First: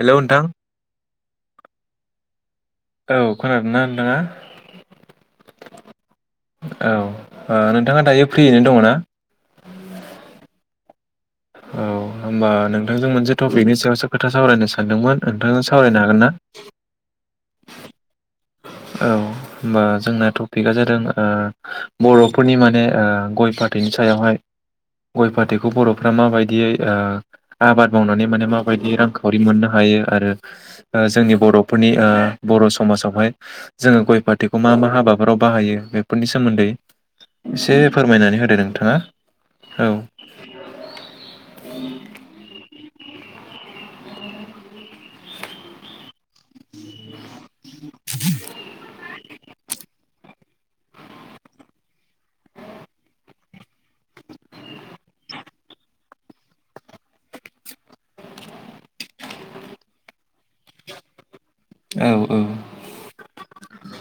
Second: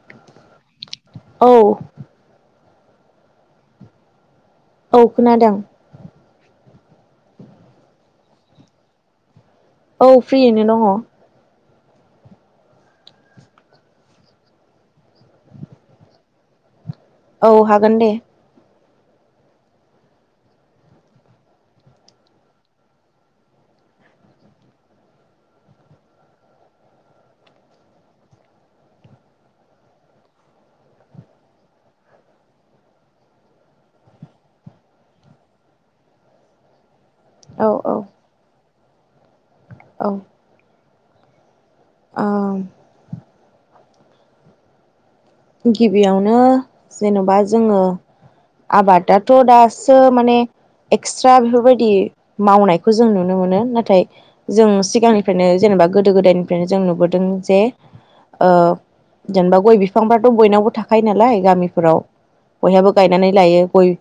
हेल' नोंथां? औ औ खोनादोंना नोंथाङा? औ खोनादों। औ ओ नोंथाङा दायो फ्रियैनो दङ ना? औ फ्रियैनो दङ। औ। होनबा नोंथांजों मोनसे टपिकनि सायावसो खोथा सावरायनो सानदोंमोन, नोंथांजों सावरायनो हागोन ना? औ हागोन दे। औ होमबा जोंना टपिकआ जादों बर'फोरनि माने ओ गय फाथैनि सायावहाय गय फाथैखौ बर'फ्रा माबायदियै ओ आबाद मावनानै माने माबायदि रांखावरि मोननो हायो आरो जोंनि बर'फोरनि ओ बर' समाजावहाय जोङो गय फाथैखौ मा मा हाबाफोराव बाहायो बेफोरनि सोमोन्दै औ एसे औ फोरमायनानै होदो नोंथाङा। औ। औ। गिबियावनो जेन'बा जोङो आबादा थ' दासो माने एक्सट्रा बेफोरबायदि मावनायखौ जों नुनो मोनो नाथाय जों सिगांनिफ्रायनो जेने बा गोदो गोदायनिफ्रायनो जों नुबोदों जे ओ जेनेबा गय बिफांफ्राथ' बयनावबो थाखायो नालाय गामिफोराव औ औ बयहाबो गायनानै लायो गय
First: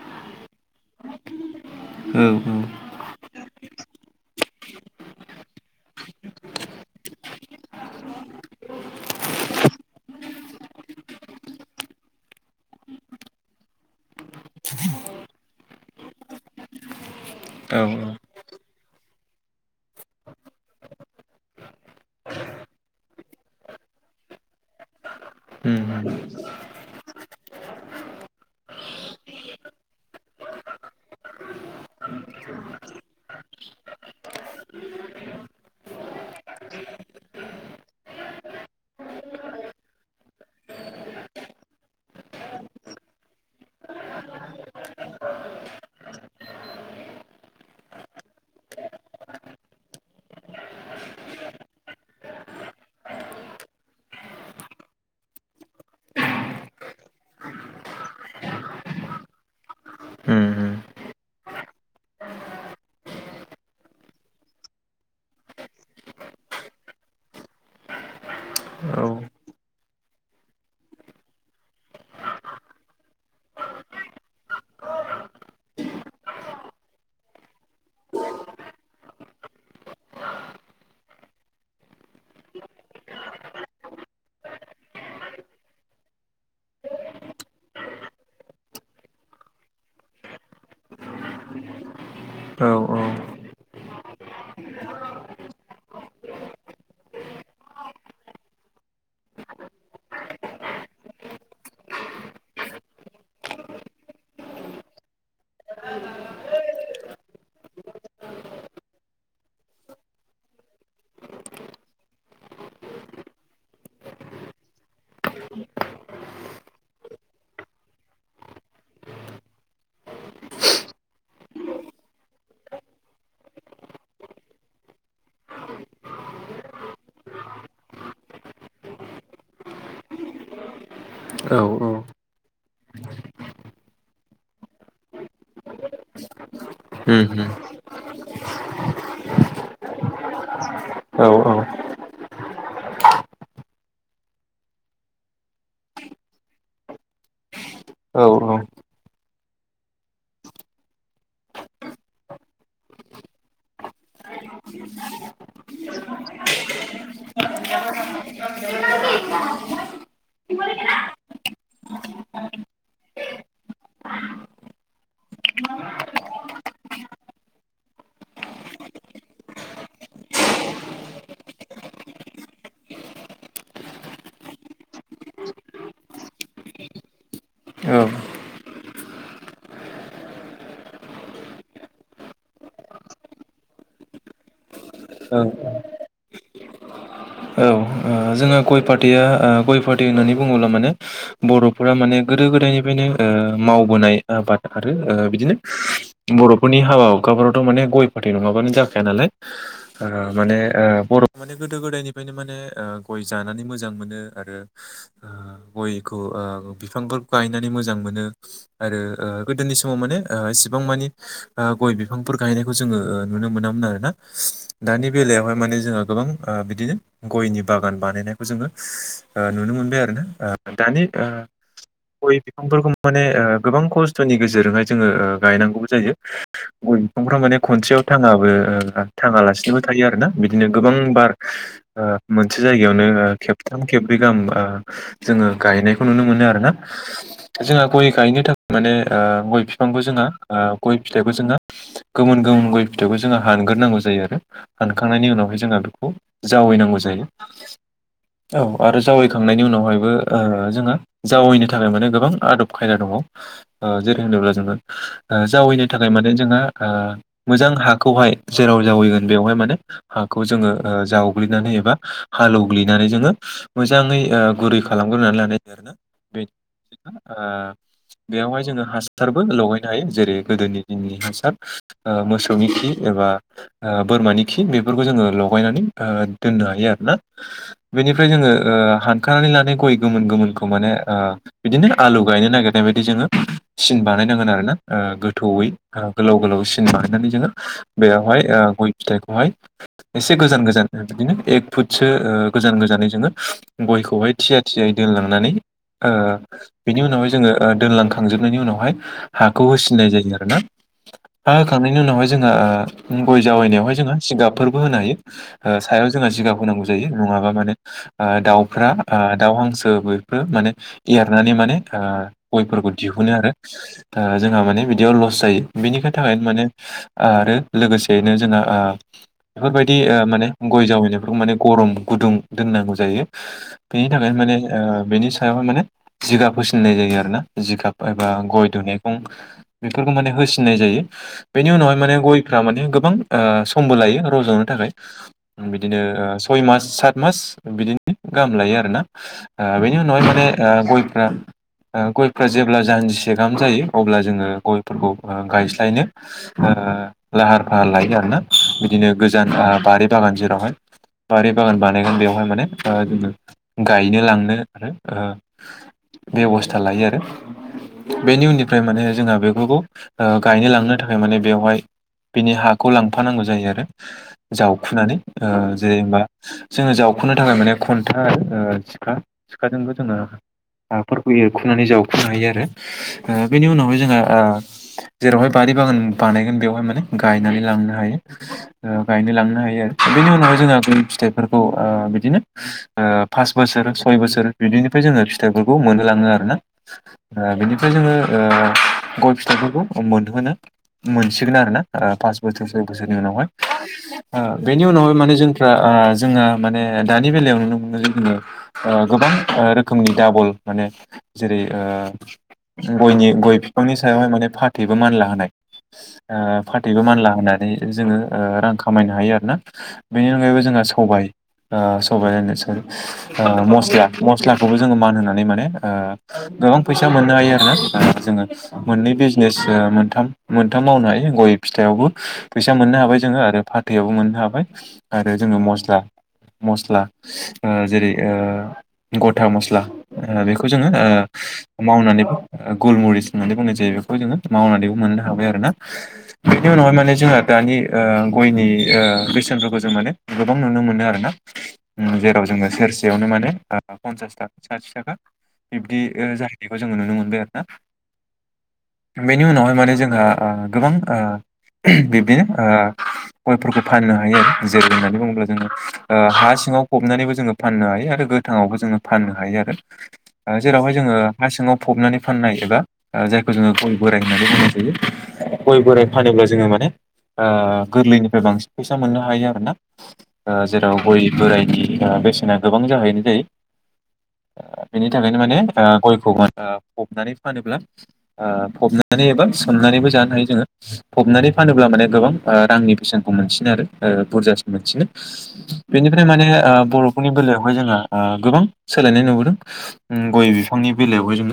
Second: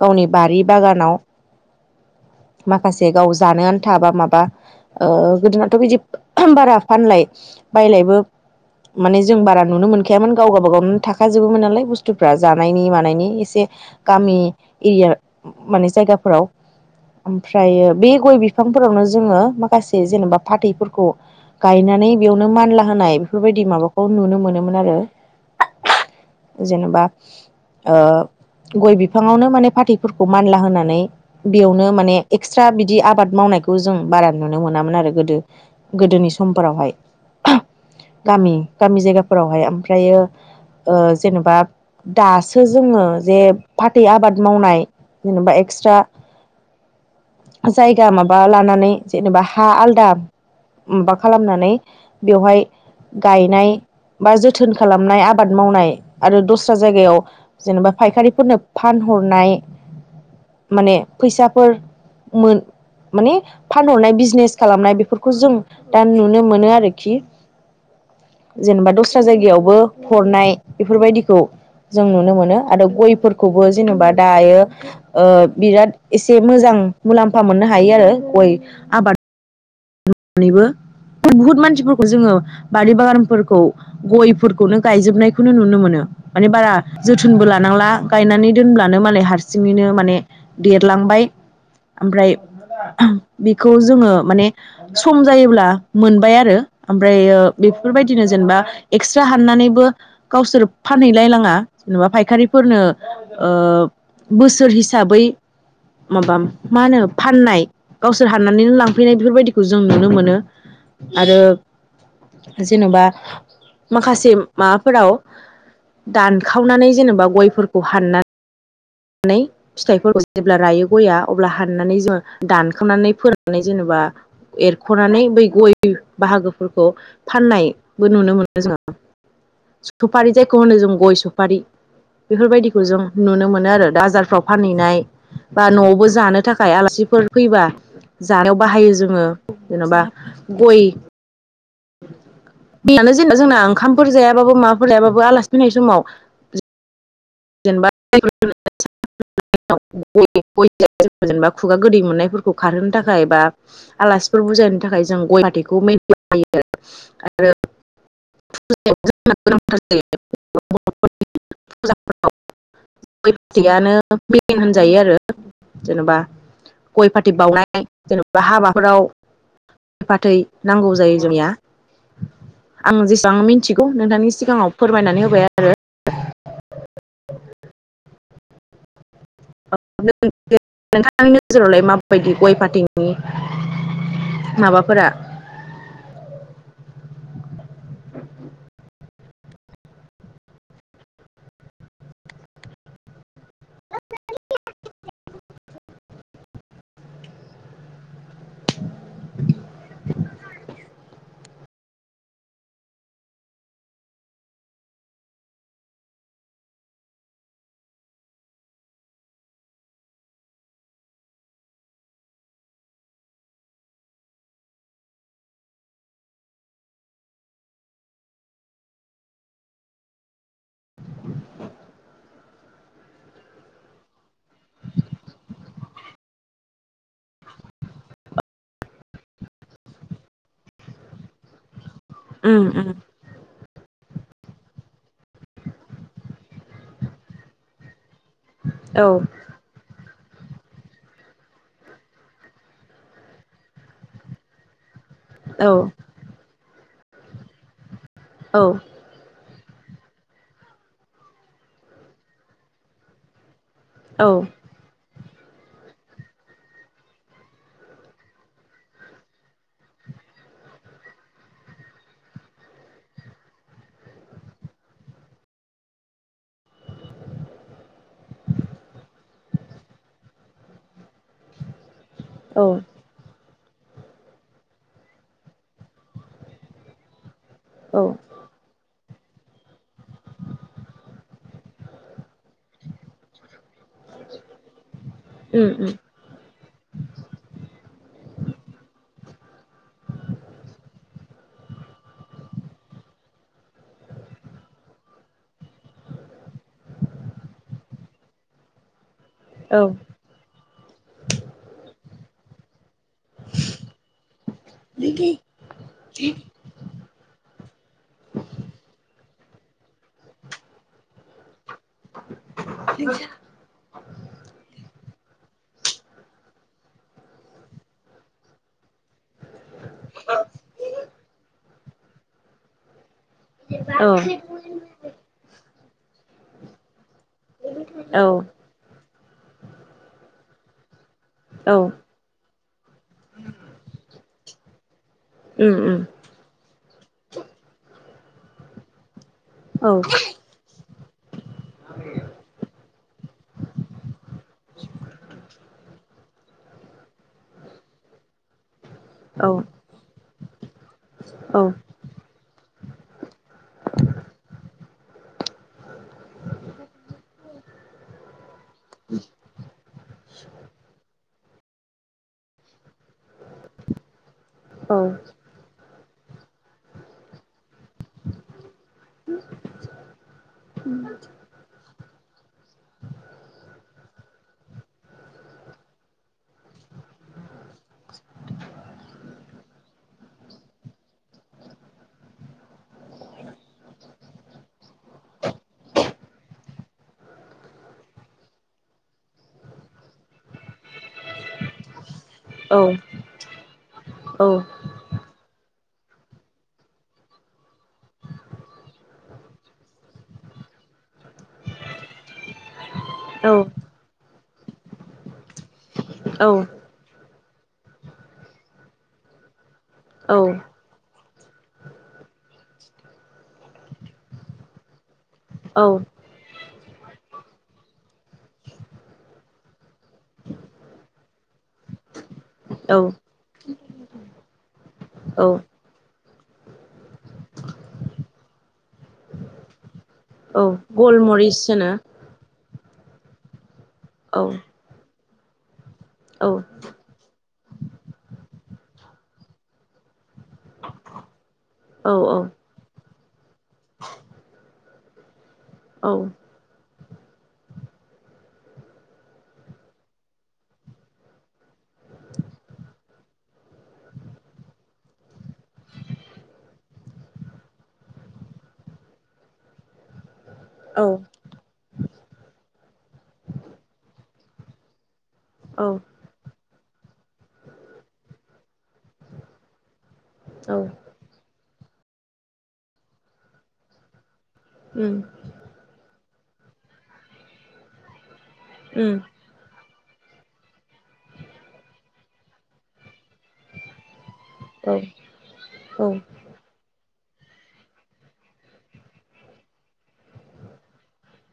गावनि बारि बागानाव औ माखासे गाव जानो आन्था बा माबा ओ गोदोनाथ' बिदि बारा फानलाय बायलायबो माने जों बारा नुनो मोन खायामोन गाव गाबागाव थाखाजोबोमोन नालाय बुस्थुफ्रा जानायनि मानायनि एसे गामि एरिया माने जायगाफोराव। औ उम ओमफ्रायो बे गय बिफांफोरावनो जोङो माखासे जेनेबा फाथैफोरखौ गायनानै बेयावनो मानला होनाय बेफोरबायदि माबाखौ नुनो मोनोमोन आरो। होम। जेनेबा ओ गय बिफाङावनो माने फाथैफोरखौ मानला होनानै बेयावनो माने एक्सट्रा बिदि आबाद माव नायखौ जों बारा नुनो मोनामोन आरो गोदो गोदोनि समफोरावहाय। गामि गामि जायगाफोरावहाय ओमफ्रायो ओ जेनेबा दासो जोङो जे फाथै आबाद मावनाय जेनेबा एक्सट्रा जायगा माबा लानानै जेनेबा हा आलदा माबा खालामनानै बेवहाय गायनाय बा जोथ थोन खालामनाय आबाद मावनाय आरो दस्रा जायगायाव जेनेबा फायखारिफोरनो फानहरनाय [inaudible] माने फैसाफोर मोन माने फानहरनाय बिजनेस खालामनाय बेफोरखौ जों दा नुनो मोनो आरोखि जेनेबा औ दस्रा जायगायावबो हरनाय बेफोरबायदिखौ जों नुनो मोनो आरो गयफोरखौबो जेनेबा दायो ओ बिराद एसे मोजां मुलाम्फा मोननो हायो आरो गय आबाद मावनानैबो बुहुत मानसिफोरखौ जोङो बारि बागानफोरखौ गयफोरखौनो गायजोबनायखौनो नुनो मोनो। माने बारा जोथोनबो लानांला गायनानै दोनब्लानो मालाय हारसिङैनो माने देरलां बाय ओमफ्राय औ बिखौ जोङो माने सम जायोब्ला मोनबाय आरो ओमफ्रायो बेफोरबायदिनो जेनेबा एक्सट्रा हानना नानैबो गावसोर फानहैलायलाङा जेनेबा फायखारिफोरनो ओ बोसोर हिसाबै माबा मा होनो फाननाय गावसोर हाननानैनो लांफैनाय बेफोरबायदि खौ जों नुनो मोनो आरो जेन'बा माखासे माबाफोराव दानखावनानै जेनेबा गयफोरखौ हानना नानै फिथाइफोरखौ जेब्ला रायो गया अब्ला हाननानै जोङो दानखावनानै फोराननानै जेनेबा बा एरख'नानै बै गय बाहागोफोरखौ फाननायबो नुनो मोनो जोङो सुफारि जायखौ होनो जों गय सुफारि औ उम बेफोरबायदिखौ जों नुनो मोनो आरो। बाजारफ्राव फानहैनाय बा न'आवबो जानो थाखाय आलासिफोर उम फैबा औ जानायाव बाहायो जोङो। जेन'बा गय औ औ बेनो जेनबा जोंना ओंखामफोर जायाबाबो माबाफोर जायाबाबो आलासि फैनाय समाव जेनेबा औ [unintelligible] जेनेबा खुगा गोदै मोननायफोरखौ खारहोनो थाखाय बा आलासिफोर बुजायनो थाखाय जों गय फाथैखौ [unintelligible] आरो [unintelligible] [unintelligible] गोनथार जायो बरफोरनि फुजाफोराव [unintelligible] मेइन होनजायो आरो जेनेबा गय फाथै बाउनाय जेनेबा हाबाफोराव फाथै नांगौ जायो जोंनिया। आं जेसेबां मिथिगौ नोंथांनि सिगाङाव फोरमायनानै होबाय आरो। [unintelligible] नोंथांनि नोजोरावलाय माबायदि गय फाथैनि माबाफोरा औ ओ जोंङो गय फाथैया ओ गय फाथै होननानै बुङोब्ला माने बर'फोरा माने गोदो गोदायनिफ्रायनो ओ मावबोनाय आबाद आरो ओ बिदिनो बर'फोरनि हाबा हुखाफोरावथ' माने गय फाथै नङाबानो जाखाया नालाय ओ माने बर' माने गोदो गोदायनिफ्रायनो माने गय जानानै मोजां मोनो आरो ओ गयखौ ओ बिफांफोर गायनानै मोजां मोनो मोनो आरो ओ गोदोनि समाव माने ओ इसिबां मानि ओ गय बिफांफोर गायनायखौ जोङो नुनो मोनामोन आरोना। दानि बेलायावहाय माने जोंङो गोबां ओ बिदि गयनि बागान बानायनायखौ जोङो ओ नुनो मोनबाय आरो दानि ओ गय बिफांफोरखौ माने ओ गोबां खस्थ'नि गेजेरजोंहाय जोङो गायनांगौ जायो। गय बिफांफ्रा माने खनसेयाव थाङाबो थाङालासिनोबो थायो आरोना बिदिनो गोबां बार‌ ओ मोनसे उम उम जायगायावनो खेबथाम खेब ब्रै गाहाम जोङो गायनायखौ नुनो मोनो आरो ना जोङो गय गायनो थाखाय माने औ ओ गय बिफांखो जोङो ओ गय फिथाइखौ जोङो गोमोन गोमोन गय फिथाइखौ जोङो हानग्रोनांगौ जायो आरो । हानखांनायनि उनाव जोङो बेखौ जावायनांगौ जायो औ आरो जावायखां गायखांनायनि उनावहायबो ओ जोङो जावायनो थाखाय माने गोबां आदब खायदा दङ। ओ जेरै औ होनोब्ला जोङो ओ जावैनो थाखाय माने जोंहा ओ मोजां हाखौहाय जेराव जावायगोन बेवहाय माने खौ जोङो ओ जावग्लिनानै एबा हालौग्लिनानै जोङो मोजाङै ओ गुरै खालामग्रोनानै लानाय जायो‌ आरो‌ना । ओ बेवहाय जोङो हासारबो लगायनो हायो जेरै गोदोनि दिननि हासार। ओ औ मोसौनि खि एबा ओ बोरमानि खि बेफोरखौ जोङो लगायनानै ओ दोननो हायो आरोना। औ बेनिफ्राय जोङो ओ हानखानानै लानाय गय गोमोन गोमोनखौ माने ओ बिदिनो आलु गायनो नागिरनाय बायदि जोङो सिन बानायनांगोन आरो ना ओ गोथौयै उम उम ओ गोलाव गोलावै बानायनानै जोङो बेयावहाय गय ओ फिथाइखौहाय एसे गोजान गोजान बिदिनो एक फुटसो ओ गोजान गोजानै जोङो गयखौहाय थिया थियायै दोनलांनानै ओ बेनि उनावहाय जोङो ओ दोनलांखांजोबनायनि उनावहाय हाखौ औ होसिननाय जायो आरो ना हा होखांनायनि उनावहाय जोङो ओ गय जावैनायावहाय जोङो जिगाबफोरबो होनो हायो ओ सायाव जोङो जिगाब होनांगौ जायो नङाबा माने ओ दाउफ्रा ओ दाउ हांसो बेफोर माने एरनानै माने ओ गयफोरखौ दिहुनो आरो। ओ जोंहा माने बिदियाव लस जायो बिनिख थाखायनो माने ओ आरो लोगोसेयैनो जोङा ओ बेफोरबायदि ओ माने गय जावैनायफोरखौ माने गरम गुदुं दोननांगौ जायो। बेनि थाखायनो माने ओ बेनि सायाव माने जिगाब होसिननाय जायो आरोना। जिगाब औ एबा गय दनाखौ बेफोरखौ माने होसिननाय जायो बेनि औ उनावहाय माने गय फोरा माने गोबां ओ समबो लायो रज'नो थाखाय उम। बिदिनो सय मास सात मास बिदिनो गाहाम लायो आरोना। ओ बेनि उनावहाय माने ओ गयफोरा ओ गयखौ जेब्ला जानजिसे गाहाम जायो अब्ला जोङो गयफोरखौ ओ गायस्लायनो ओ ओ लाहार फाहार लायो आरोना बिदिनो गोजान बारि बागान जेरावहाय बारि बागान बानायगोन बेवहाय माने ओ जोङो गायनो लांनो आरो ओ बेब'स्था लायो आरो। बेनि उननिफ्राय माने जोंहा बेफोरखौ ओ गायनो लांनो थाखाय माने बेवहाय बिनि हाखौ लांफानांगौ जायो आरो जावखुनानै। ओ जेनेबा जोङो जावखुनो थाखाय माने खन्था ओ सिखा सिखाजोंबो जोङो हाफोरखौ एरखुनानै जावखुनो हायो ओ बेनि उनावहाय जोङो ओ जेरावहाय बारि बागान बानायगोन बेवहाय माने गायनानै लांनो हायो ओ गायनो लांनो हायो आरो। बेनि उनावहाय जोंहा बिनि फिथाइफोरखौ ओ बिदिनो ओ पास बोसोर सय बोसोर बिनिफ्राय जोङो फिथाइफोरखौ मोनहोलाङो आरोना ओ बेनिफ्राय जोङो ओ गय फिथाइफोरखौ मोनहोनो मोनसिगोन आरो ना ओ पास बोसोर से बोसोर नै उनावहाय ओ बेनि उनावहाय माने जों फोरा ओ जोंहा माने दानि बेलायाव नुनो मोनो जे जोङो ओ गोबां ओ रोखोमनि दाबल माने जेरै ओ गयनि गय बिफांनि सायावहाय माने फाथैबो मानला होनाय‌ ओ फाथैबो मानला होनाय जोङो ओ रां खामायनो हायो आरोना बेनि अनगायैबो जोंहा सबाय ओ सबायनो स'रि मस्ला मस्लाखौबो जोङो मान होनां नानै माने ओ गोबां फैसा मोननो हायो आरोना ओ जोङो मोननै बिजनेस ओ मोनथाम मोनथाम मावनो हायो गय फिथाइ आवबो फैसा मोननो हाबाय जोङो आरो फाथैआवबो मोननो हाबाय आरो जोङो मस्ला मस्ला ओ जेरै ओ गथा मस्ला ओ बेखौ बेखौ जोङो गलमरिस ओ होनो मावनानैबो गलमरिस होननानै बुंनाय जायो। बेखौ जोङो औ मावनानैबो मोननो हा बाय आरोना औ बेनि उनावहाय माने जोंहा दानि ओ गयनि ओ बेसेनफोरखौ जों माने गोबां नुनो मोनो आरो ना। औ उम जेराव जोङो सेरसेयावनो माने ओ पनसास थाखा साथि थाखा बिबदि जाहैनायखौ जोङो नुनो मोनबाय आरो ना। बेनि उनावहाय माने जोंहा ओ गोबां ओ बिब्दिनो ओ गयफोरखौ फाननो हायो जेरै होननानै बुङोब्ला जोङो ओ हा सिङाव फबनानैबो जोङो फाननो हायो आरो गोथाङावबो जों फाननो हायो आरो जेरावहाय औ जोङो हासिङाव फबनानै फाननाय एबा जायखौ जोङो गय बोराइ होननानै बुंनाय जायो गय औ बोराइ फानोब्ला जोङो माने ओ गोरलैनिफ्राय बांसिन फैसा मोननो हायो आरो ना ओ औ जेराव गय बोराइनि ओ बेसेना गोबां जाहैनो जायो। बेनि उम थाखायनो माने ओ गयखौ ओ फबनानै फानोब्ला ओ उम फबनानै एबान्स- हमनानैबो जानो हायो जोङो फबनानै फानोब्ला माने गोबां ओ रांनि बेसेनखौ मोनसि नो आरो ओ औ बुरजासिन औ बेनिफ्राय माने ओ बर' फोरनि बेलायावहाय जोंहा ओ गोबां सोलायनाय नुबोदों उम गय बिफांनि बेलायावहाय जों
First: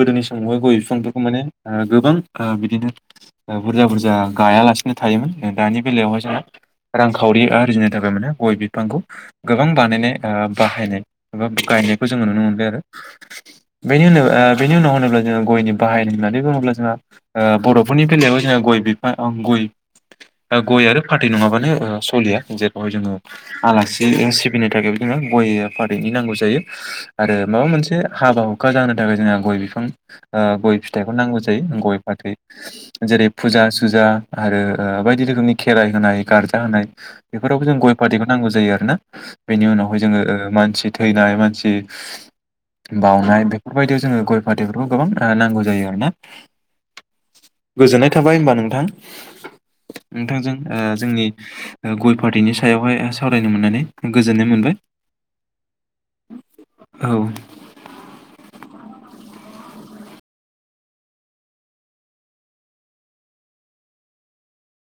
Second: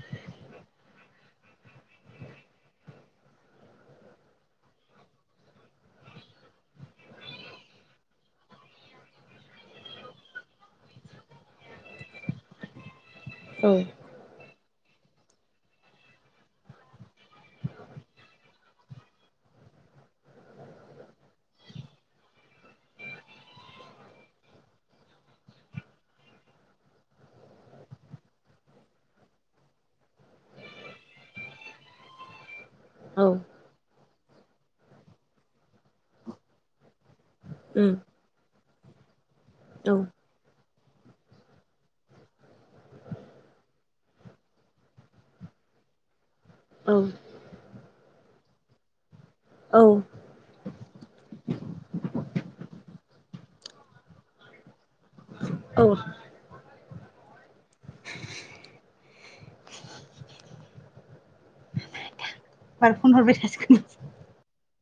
गोदोनि समावहाय गय बिफांफोरखौ माने ओ गोबां ओ बिदिनो ओ बुरजा बुरजा गायालासिनो था थायोमोन जों दानि बेलायावहाय जोंहा रांखावरि आरजिनो थाखाय माने गय बिफांखौ गोबां बानायनाय ओ बाहायनाय गायनायखौ जोङो नुनो मोनबाय आरो औ उम बेनि बेनि उनाव होनोब्ला जों गयनि बाहाय होननानै बुङोब्ला जोंहा ओ बर'फोरनि बेलायावबो जो गय बिफां गय ओ गय आरो फाथै नङाबानो ओ सलिया जेरावहाय जोङो आलासि सिबिनो थाखायबो जोङो गय फाथैनि नांगौ जायो आरो माबा मोनसे हाबा हुखा जानो थाखाय जोंहा गय बिफां ओ गय फिथाइखौ नांगौ जायो गय फाथै। जेरै फुजा सुजा आरो बायदि रोखोमनि खेराइ होनाय गारजा होनाय। बेफोरावबो जों गय फाथैखौ नांगौ जायो ।आरोना बेनि औ उनावहाय जोङो ओ मानसि थैनाय मानसि बाउनाय बेफोरबायदियाव जोङो गय फाथैफोरखौ गोबां नांगौ जायो आरोना। औ गोजोन्नाय थाबाय होनबा नोंथां। औ नोंथांजों ओ जोंनि ओ गय फाथैनि सायावहाय सावरायनो मोननानै गोजोननाय मोनबाय। औ औ बार फन हरबाय थासिगोन [inaudible]